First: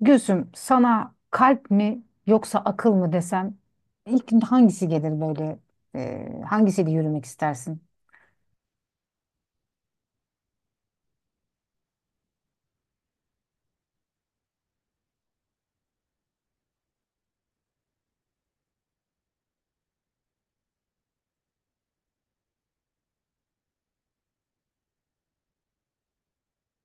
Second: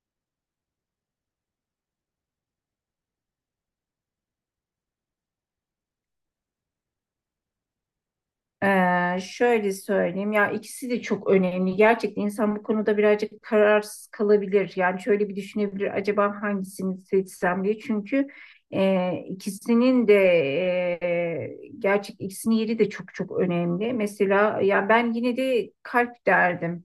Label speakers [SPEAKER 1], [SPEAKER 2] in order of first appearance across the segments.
[SPEAKER 1] Gülsüm, sana kalp mi yoksa akıl mı desem ilk hangisi gelir böyle hangisiyle yürümek istersin?
[SPEAKER 2] Şöyle söyleyeyim ya, ikisi de çok önemli. Gerçekten insan bu konuda birazcık kararsız kalabilir. Yani şöyle bir düşünebilir, acaba hangisini seçsem diye. Çünkü ikisinin de e, gerçek ikisinin yeri de çok çok önemli. Mesela ya ben yine de kalp derdim.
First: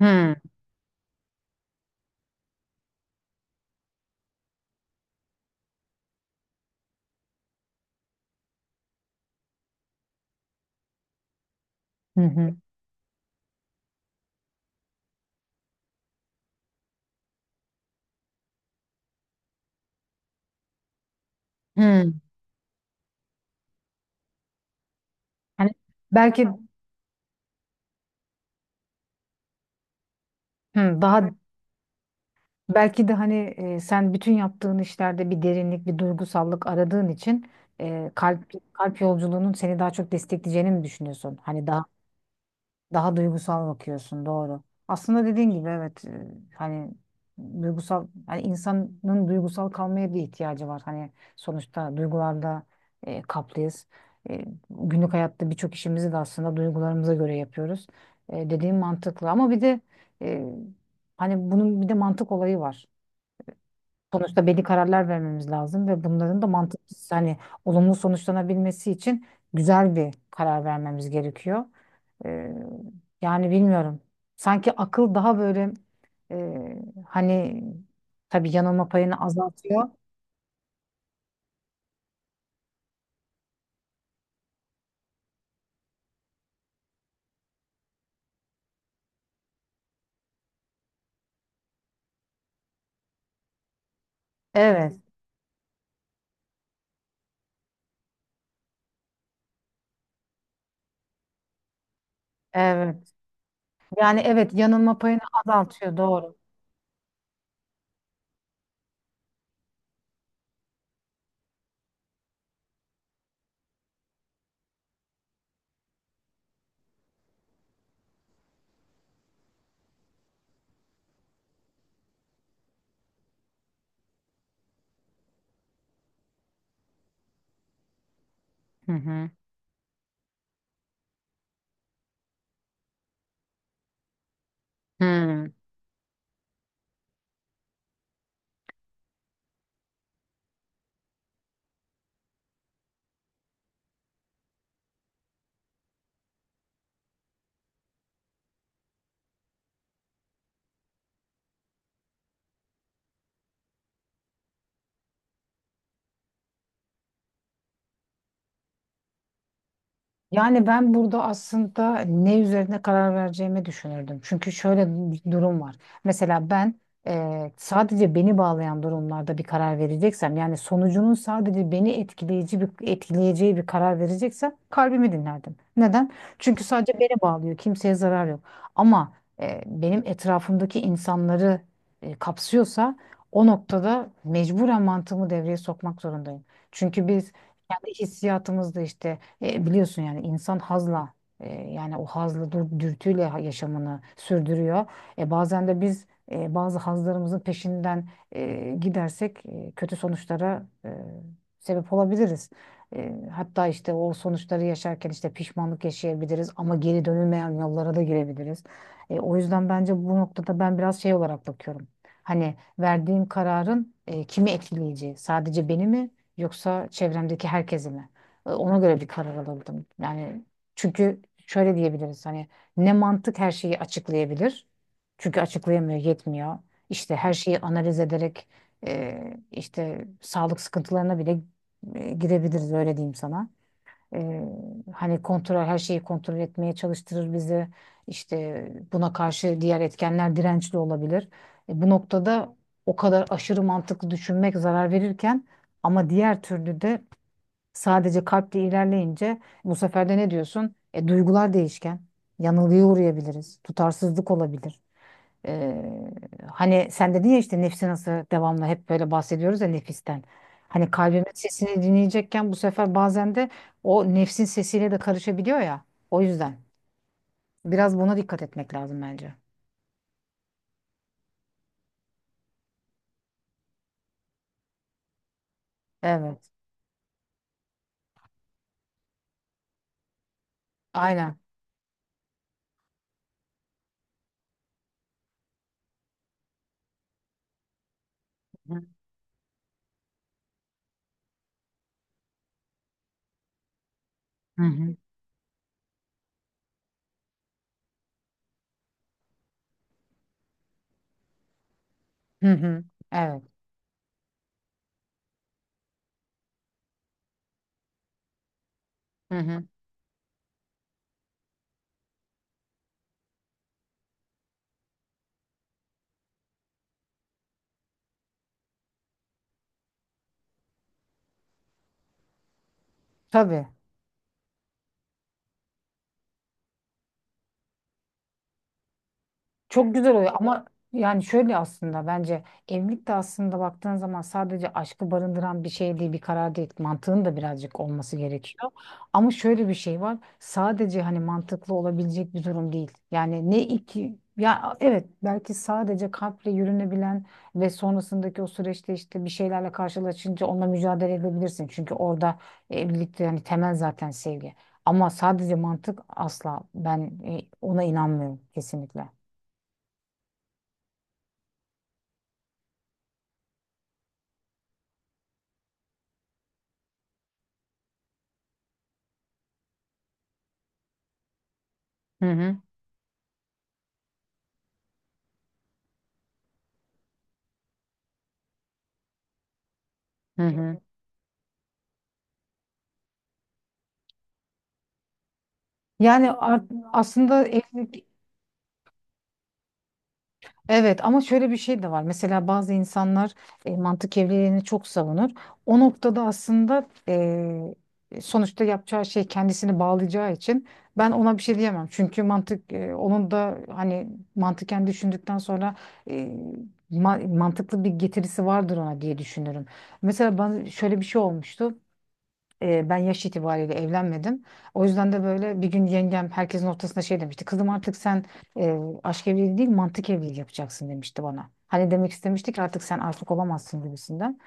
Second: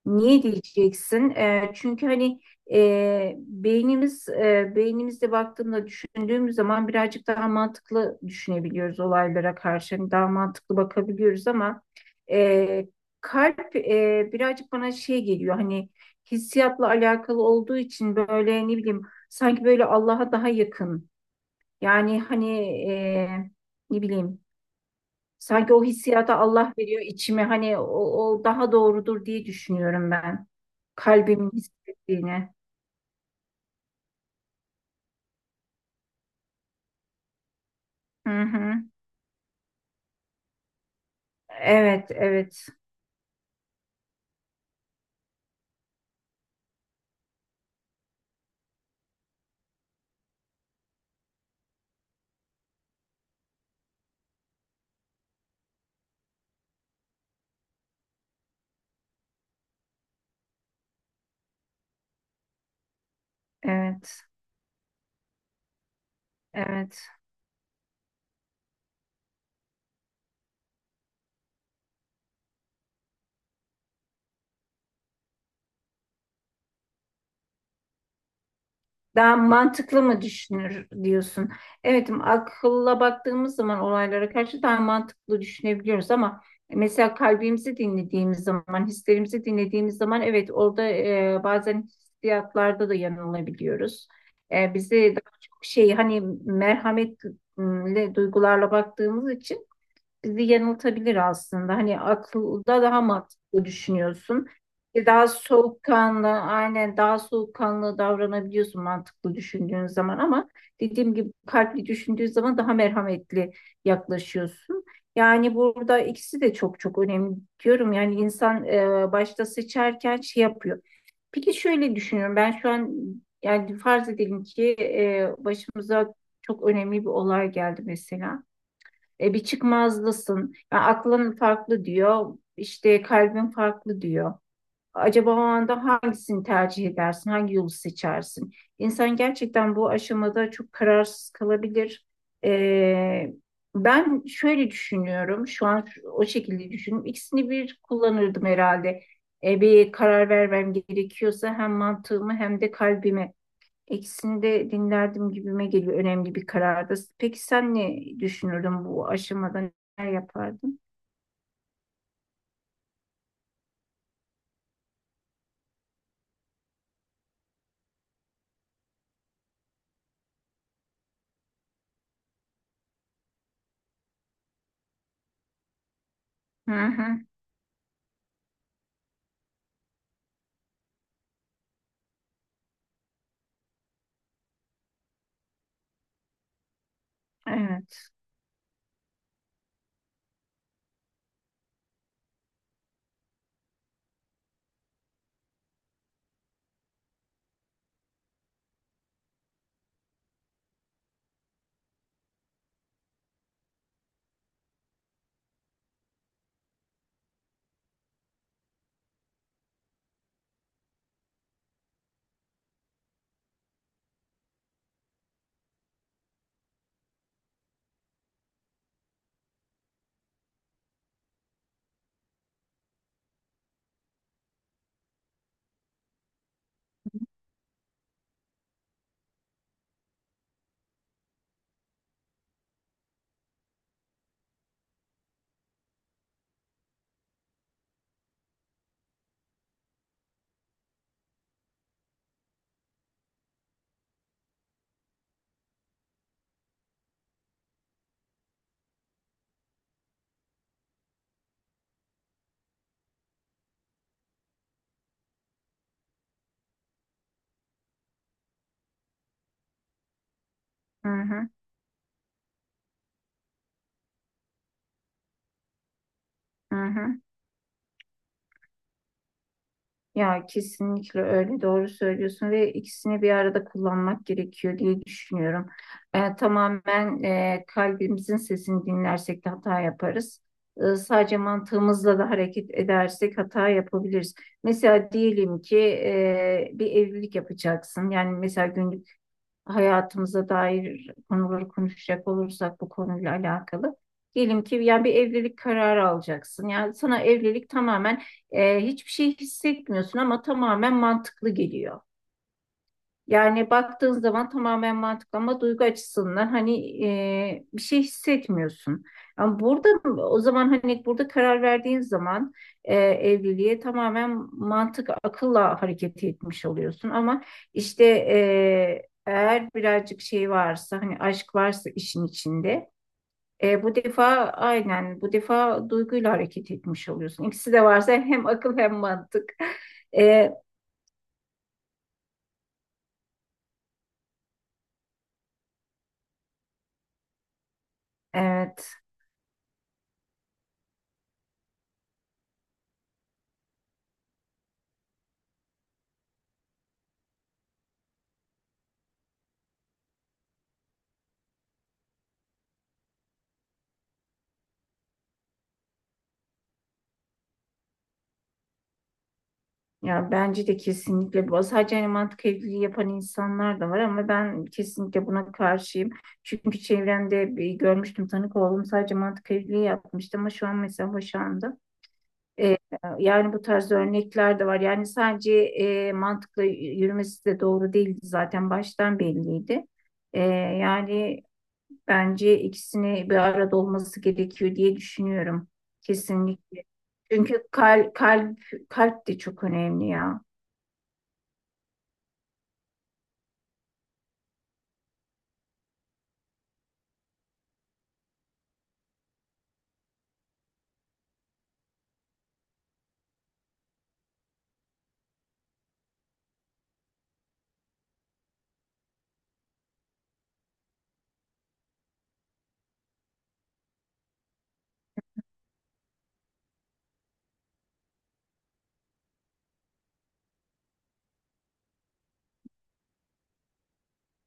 [SPEAKER 1] Hmm.
[SPEAKER 2] Niye diyeceksin? Çünkü hani beynimizde baktığında düşündüğümüz zaman birazcık daha mantıklı düşünebiliyoruz olaylara karşı. Hani daha mantıklı bakabiliyoruz ama
[SPEAKER 1] Hı hı.
[SPEAKER 2] eee, kalp birazcık bana şey geliyor, hani hissiyatla alakalı olduğu için böyle, ne bileyim, sanki böyle Allah'a daha yakın. Yani
[SPEAKER 1] Hmm.
[SPEAKER 2] hani ne bileyim.
[SPEAKER 1] Hani
[SPEAKER 2] Sanki o hissiyatı
[SPEAKER 1] belki
[SPEAKER 2] Allah veriyor içime. Hani o, o daha doğrudur diye düşünüyorum ben.
[SPEAKER 1] hı, daha
[SPEAKER 2] Kalbimin hissettiğini.
[SPEAKER 1] belki de hani sen bütün yaptığın işlerde bir derinlik, bir duygusallık aradığın için
[SPEAKER 2] Hı
[SPEAKER 1] kalp
[SPEAKER 2] hı.
[SPEAKER 1] kalp yolculuğunun seni daha çok destekleyeceğini mi düşünüyorsun? Hani daha
[SPEAKER 2] Evet, evet,
[SPEAKER 1] daha duygusal bakıyorsun, doğru. Aslında dediğin gibi evet, hani duygusal hani insanın duygusal kalmaya bir ihtiyacı var. Hani sonuçta duygularda kaplıyız. Günlük hayatta birçok işimizi de aslında duygularımıza göre yapıyoruz. Dediğim mantıklı ama bir de e, hani bunun bir de mantık olayı var.
[SPEAKER 2] evet,
[SPEAKER 1] Sonuçta belli kararlar vermemiz lazım ve bunların da mantıklı
[SPEAKER 2] evet.
[SPEAKER 1] hani olumlu sonuçlanabilmesi için güzel bir karar vermemiz gerekiyor. Ee, Yani bilmiyorum. Sanki akıl daha böyle e, hani tabii yanılma payını
[SPEAKER 2] Daha
[SPEAKER 1] azaltıyor.
[SPEAKER 2] mantıklı mı düşünür diyorsun? Evet, akılla baktığımız zaman olaylara karşı daha mantıklı düşünebiliyoruz ama mesela kalbimizi dinlediğimiz zaman, hislerimizi dinlediğimiz zaman, evet, orada bazen hissiyatlarda da yanılabiliyoruz.
[SPEAKER 1] Evet,
[SPEAKER 2] Bizi daha çok şey, hani merhametle duygularla baktığımız için bizi yanıltabilir aslında. Hani akılda daha
[SPEAKER 1] evet.
[SPEAKER 2] mantıklı
[SPEAKER 1] Yani
[SPEAKER 2] düşünüyorsun.
[SPEAKER 1] evet yanılma payını
[SPEAKER 2] Daha
[SPEAKER 1] azaltıyor
[SPEAKER 2] soğukkanlı,
[SPEAKER 1] doğru.
[SPEAKER 2] aynen, daha soğukkanlı davranabiliyorsun mantıklı düşündüğün zaman ama dediğim gibi kalpli düşündüğün zaman daha merhametli yaklaşıyorsun. Yani burada ikisi de çok çok önemli diyorum. Yani insan başta seçerken şey yapıyor. Peki şöyle düşünüyorum. Ben şu an, yani farz edelim ki başımıza çok önemli bir olay geldi mesela.
[SPEAKER 1] Hı hı.
[SPEAKER 2] Bir çıkmazlısın. Yani aklın farklı diyor, işte kalbin farklı diyor. Acaba o
[SPEAKER 1] Hı.
[SPEAKER 2] anda hangisini tercih edersin, hangi yolu seçersin? İnsan gerçekten bu aşamada çok kararsız kalabilir. E, Ben şöyle düşünüyorum, şu an o şekilde düşünüyorum. İkisini bir kullanırdım herhalde. Bir karar vermem gerekiyorsa hem mantığımı hem de kalbimi. Ekisini de dinlerdim gibime geliyor, önemli bir karardı. Peki sen ne düşünürdün bu aşamada, ne
[SPEAKER 1] Yani
[SPEAKER 2] yapardın?
[SPEAKER 1] ben burada aslında ne üzerine karar vereceğimi düşünürdüm. Çünkü şöyle bir durum var. Mesela ben sadece beni bağlayan durumlarda bir karar vereceksem, yani sonucunun sadece beni etkileyici bir etkileyeceği bir karar vereceksem kalbimi dinlerdim. Neden? Çünkü
[SPEAKER 2] Hı
[SPEAKER 1] sadece
[SPEAKER 2] hı,
[SPEAKER 1] beni bağlıyor, kimseye zarar yok. Ama benim etrafımdaki insanları kapsıyorsa o noktada mecburen mantığımı devreye sokmak zorundayım. Çünkü biz kendi
[SPEAKER 2] evet.
[SPEAKER 1] hissiyatımızda işte biliyorsun yani insan hazla yani o hazla dürtüyle yaşamını sürdürüyor. Bazen de biz bazı hazlarımızın peşinden gidersek kötü sonuçlara sebep olabiliriz. Hatta işte o sonuçları yaşarken işte pişmanlık yaşayabiliriz ama geri dönülmeyen yollara da girebiliriz. O yüzden bence bu noktada ben biraz şey olarak bakıyorum. Hani verdiğim kararın kimi etkileyeceği, sadece beni mi yoksa çevremdeki herkesi mi? Ona göre bir karar alırdım. Yani çünkü şöyle diyebiliriz hani ne mantık her şeyi açıklayabilir. Çünkü açıklayamıyor, yetmiyor. İşte her şeyi analiz ederek işte sağlık sıkıntılarına bile girebiliriz öyle diyeyim sana. E, Hani kontrol her şeyi kontrol etmeye çalıştırır bizi. İşte buna karşı diğer etkenler dirençli olabilir. Bu noktada o kadar aşırı mantıklı düşünmek zarar verirken ama diğer türlü de sadece kalple ilerleyince bu sefer de ne diyorsun? Duygular değişken. Yanılgıya uğrayabiliriz. Tutarsızlık olabilir. E, Hani sen dedin ya işte nefsi nasıl devamlı hep böyle bahsediyoruz ya nefisten. Hani
[SPEAKER 2] Hı
[SPEAKER 1] kalbimin
[SPEAKER 2] hı,
[SPEAKER 1] sesini dinleyecekken bu sefer bazen de o nefsin sesiyle de karışabiliyor ya. O yüzden
[SPEAKER 2] hı hı.
[SPEAKER 1] biraz buna dikkat etmek lazım bence.
[SPEAKER 2] Ya kesinlikle öyle, doğru söylüyorsun ve ikisini bir arada kullanmak gerekiyor diye düşünüyorum.
[SPEAKER 1] Evet.
[SPEAKER 2] Tamamen kalbimizin sesini dinlersek de hata yaparız. Sadece
[SPEAKER 1] Aynen.
[SPEAKER 2] mantığımızla da hareket edersek hata yapabiliriz. Mesela diyelim ki bir evlilik yapacaksın. Yani mesela
[SPEAKER 1] Hı hı.
[SPEAKER 2] günlük hayatımıza dair konuları konuşacak olursak bu konuyla alakalı.
[SPEAKER 1] Hı
[SPEAKER 2] Diyelim ki
[SPEAKER 1] hı.
[SPEAKER 2] yani bir evlilik kararı alacaksın. Yani sana evlilik tamamen hiçbir şey hissetmiyorsun ama tamamen mantıklı geliyor.
[SPEAKER 1] Hı hı. Evet.
[SPEAKER 2] Yani baktığın zaman tamamen mantıklı ama duygu açısından hani bir şey hissetmiyorsun.
[SPEAKER 1] Hı
[SPEAKER 2] Ama
[SPEAKER 1] hı.
[SPEAKER 2] burada, o zaman hani burada karar verdiğin zaman evliliğe tamamen mantık akılla hareket etmiş oluyorsun. Ama işte eğer birazcık şey varsa, hani aşk varsa işin içinde
[SPEAKER 1] Tabii.
[SPEAKER 2] bu defa, aynen, bu defa duyguyla hareket etmiş oluyorsun. İkisi de varsa hem akıl hem mantık.
[SPEAKER 1] Çok güzel oluyor
[SPEAKER 2] E,
[SPEAKER 1] ama yani şöyle aslında bence evlilik de aslında baktığın zaman sadece aşkı barındıran bir şey değil, bir karar değil. Mantığın da birazcık olması gerekiyor.
[SPEAKER 2] evet.
[SPEAKER 1] Ama şöyle bir şey var. Sadece hani mantıklı olabilecek bir durum değil. Yani ne iki ya evet belki sadece kalple yürünebilen ve sonrasındaki o süreçte işte bir şeylerle karşılaşınca onunla mücadele edebilirsin. Çünkü orada evlilikte yani temel zaten sevgi. Ama sadece mantık asla ben ona inanmıyorum kesinlikle.
[SPEAKER 2] Ya bence de kesinlikle bu. Sadece hani mantık evliliği yapan insanlar da var ama ben kesinlikle buna karşıyım. Çünkü çevremde bir görmüştüm, tanık oldum. Sadece mantık evliliği yapmıştı ama şu an mesela boşandı.
[SPEAKER 1] Hı hı,
[SPEAKER 2] Ee, Yani bu tarz örnekler de var. Yani sadece mantıkla yürümesi de doğru değildi, zaten baştan belliydi. Ee,
[SPEAKER 1] hı hı.
[SPEAKER 2] Yani bence ikisini bir arada olması gerekiyor diye düşünüyorum.
[SPEAKER 1] Yani
[SPEAKER 2] Kesinlikle.
[SPEAKER 1] aslında
[SPEAKER 2] Çünkü
[SPEAKER 1] evlilik
[SPEAKER 2] kalp de çok önemli ya.
[SPEAKER 1] evet ama şöyle bir şey de var. Mesela bazı insanlar mantık evliliğini çok savunur. O noktada aslında sonuçta yapacağı şey kendisini bağlayacağı için ben ona bir şey diyemem. Çünkü mantık onun da hani mantıken düşündükten sonra e, mantıklı bir getirisi vardır ona diye düşünürüm. Mesela ben şöyle bir şey olmuştu. Ben yaş itibariyle evlenmedim. O yüzden de böyle bir gün yengem herkesin ortasında şey demişti. Kızım artık sen aşk evliliği değil mantık evliliği yapacaksın demişti bana. Hani demek istemiştik artık sen aşık olamazsın gibisinden.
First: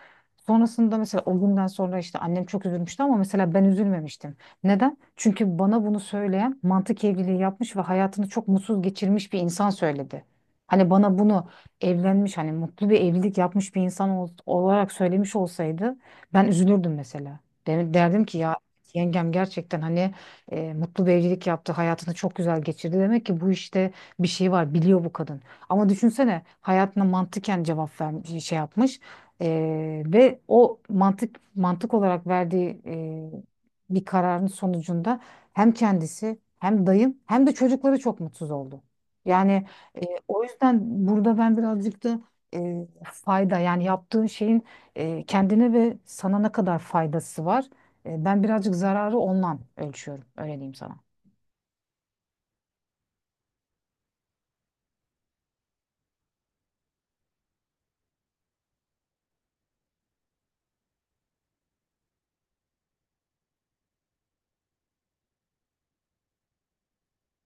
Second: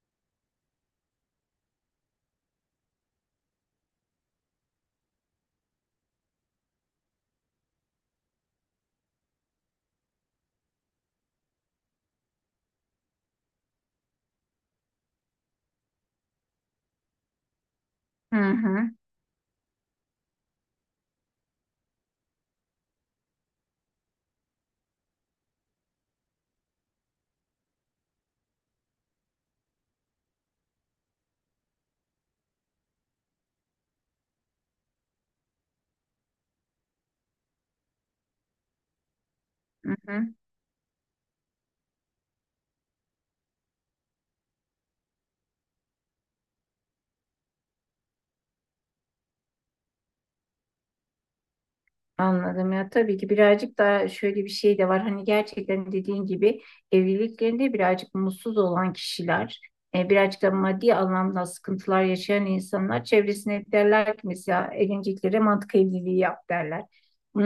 [SPEAKER 1] Sonrasında mesela o günden sonra işte annem çok üzülmüştü ama mesela ben üzülmemiştim. Neden? Çünkü bana bunu söyleyen mantık evliliği yapmış ve hayatını çok mutsuz geçirmiş bir insan söyledi. Hani bana bunu evlenmiş hani mutlu bir evlilik yapmış bir insan olarak söylemiş olsaydı ben üzülürdüm mesela. Derdim
[SPEAKER 2] Hı
[SPEAKER 1] ki ya
[SPEAKER 2] hı,
[SPEAKER 1] yengem gerçekten hani mutlu bir evlilik yaptı. Hayatını çok güzel geçirdi. Demek ki bu işte bir şey var. Biliyor bu kadın. Ama düşünsene hayatına mantıken cevap vermiş, şey yapmış. Ve o mantık olarak verdiği bir kararın sonucunda hem kendisi hem dayım hem de çocukları çok mutsuz oldu. Yani
[SPEAKER 2] hı
[SPEAKER 1] e,
[SPEAKER 2] hı.
[SPEAKER 1] o yüzden burada ben birazcık da e, fayda yani yaptığın şeyin kendine ve sana ne kadar faydası var? Ben birazcık zararı ondan ölçüyorum. Öyle diyeyim sana.
[SPEAKER 2] Anladım ya, tabii ki birazcık daha şöyle bir şey de var, hani gerçekten dediğin gibi evliliklerinde birazcık mutsuz olan kişiler, birazcık da maddi anlamda sıkıntılar yaşayan insanlar çevresine hep derler ki mesela evleneceklere mantık evliliği yap derler.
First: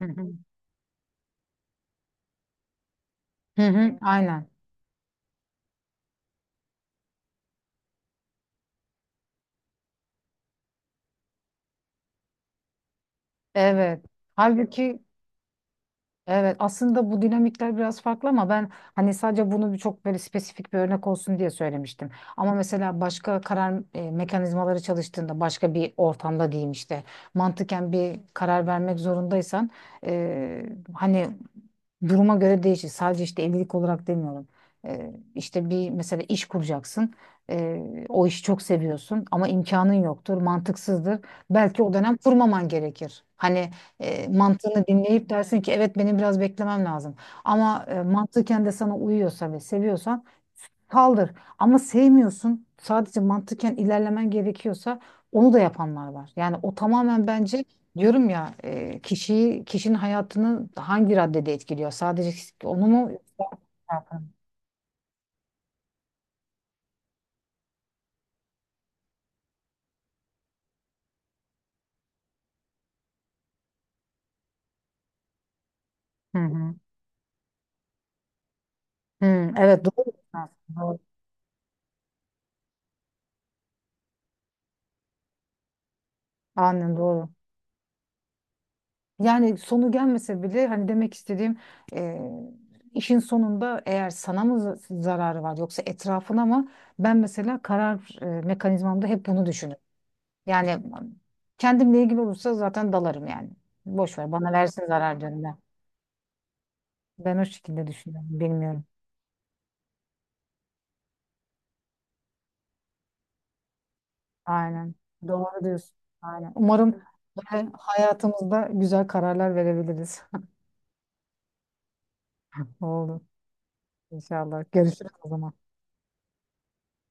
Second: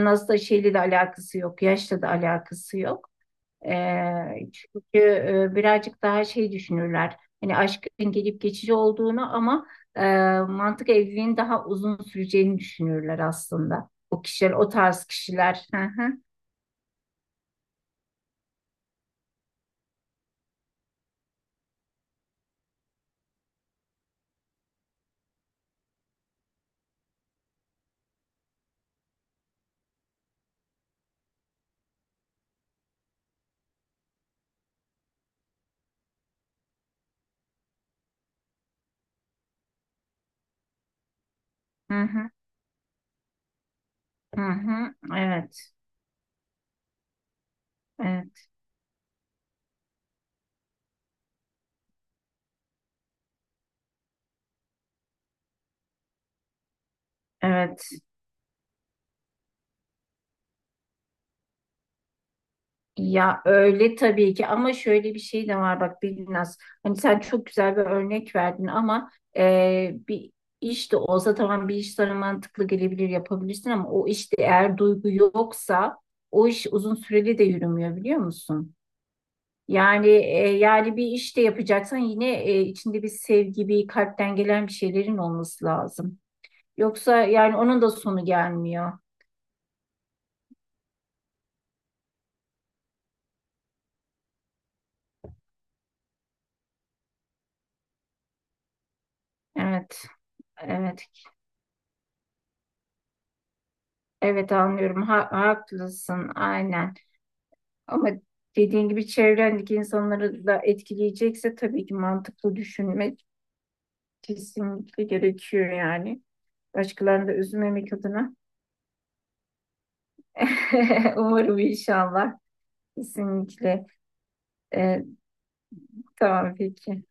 [SPEAKER 1] Hı hı.
[SPEAKER 2] aslında şeyle de alakası yok, yaşla da alakası yok.
[SPEAKER 1] Hı hı, aynen.
[SPEAKER 2] Çünkü birazcık daha şey düşünürler. Hani aşkın gelip geçici olduğunu ama e, mantık evliliğin daha uzun süreceğini düşünürler aslında.
[SPEAKER 1] Evet.
[SPEAKER 2] O kişiler, o
[SPEAKER 1] Halbuki
[SPEAKER 2] tarz kişiler. Hı hı,
[SPEAKER 1] evet aslında bu dinamikler biraz farklı ama ben hani sadece bunu bir çok böyle spesifik bir örnek olsun diye söylemiştim. Ama mesela başka karar mekanizmaları çalıştığında başka bir ortamda diyeyim işte mantıken bir karar vermek zorundaysan e, hani duruma göre değişir. Sadece işte evlilik olarak demiyorum. İşte bir mesela iş kuracaksın. O işi çok seviyorsun ama imkanın yoktur, mantıksızdır. Belki o
[SPEAKER 2] hı
[SPEAKER 1] dönem
[SPEAKER 2] hı,
[SPEAKER 1] kurmaman gerekir. Hani
[SPEAKER 2] hı
[SPEAKER 1] mantığını
[SPEAKER 2] hı.
[SPEAKER 1] dinleyip dersin ki
[SPEAKER 2] Evet,
[SPEAKER 1] evet benim biraz beklemem lazım. Ama
[SPEAKER 2] evet,
[SPEAKER 1] mantıken de sana uyuyorsa ve seviyorsan kaldır. Ama sevmiyorsun. Sadece mantıken ilerlemen gerekiyorsa onu da yapanlar var. Yani o tamamen bence
[SPEAKER 2] evet.
[SPEAKER 1] diyorum ya kişiyi kişinin hayatını hangi raddede etkiliyor? Sadece onu mu?
[SPEAKER 2] Ya öyle, tabii ki, ama şöyle bir şey de var bak Binnaz. Hani sen çok güzel bir örnek verdin ama bir iş de olsa, tamam, bir iş sana mantıklı gelebilir, yapabilirsin ama o işte eğer duygu yoksa
[SPEAKER 1] Hı
[SPEAKER 2] o iş
[SPEAKER 1] hı.
[SPEAKER 2] uzun süreli de yürümüyor, biliyor musun?
[SPEAKER 1] Hı, evet
[SPEAKER 2] Yani
[SPEAKER 1] doğru.
[SPEAKER 2] yani
[SPEAKER 1] Doğru.
[SPEAKER 2] bir iş de yapacaksan yine içinde bir sevgi, bir kalpten gelen bir şeylerin olması lazım.
[SPEAKER 1] Aynen
[SPEAKER 2] Yoksa
[SPEAKER 1] doğru.
[SPEAKER 2] yani onun da sonu gelmiyor.
[SPEAKER 1] Yani sonu gelmese bile hani demek istediğim e, işin sonunda eğer sana mı zararı var yoksa etrafına mı? Ben mesela karar mekanizmamda hep bunu düşünürüm.
[SPEAKER 2] Evet,
[SPEAKER 1] Yani
[SPEAKER 2] evet,
[SPEAKER 1] kendimle ilgili olursa zaten dalarım yani. Boş ver bana
[SPEAKER 2] evet,
[SPEAKER 1] versin
[SPEAKER 2] anlıyorum.
[SPEAKER 1] zarar diyorum ben.
[SPEAKER 2] Haklısın, aynen.
[SPEAKER 1] Ben o şekilde
[SPEAKER 2] Ama
[SPEAKER 1] düşünüyorum. Bilmiyorum.
[SPEAKER 2] dediğin gibi çevrendeki insanları da etkileyecekse tabii ki mantıklı düşünmek
[SPEAKER 1] Aynen.
[SPEAKER 2] kesinlikle
[SPEAKER 1] Doğru
[SPEAKER 2] gerekiyor
[SPEAKER 1] diyorsun.
[SPEAKER 2] yani.
[SPEAKER 1] Aynen. Umarım
[SPEAKER 2] Başkalarını da
[SPEAKER 1] böyle
[SPEAKER 2] üzmemek adına.
[SPEAKER 1] hayatımızda güzel kararlar verebiliriz.
[SPEAKER 2] Umarım inşallah.
[SPEAKER 1] Oldu.
[SPEAKER 2] Kesinlikle.
[SPEAKER 1] İnşallah.
[SPEAKER 2] Ee,
[SPEAKER 1] Görüşürüz o zaman.
[SPEAKER 2] tamam, peki.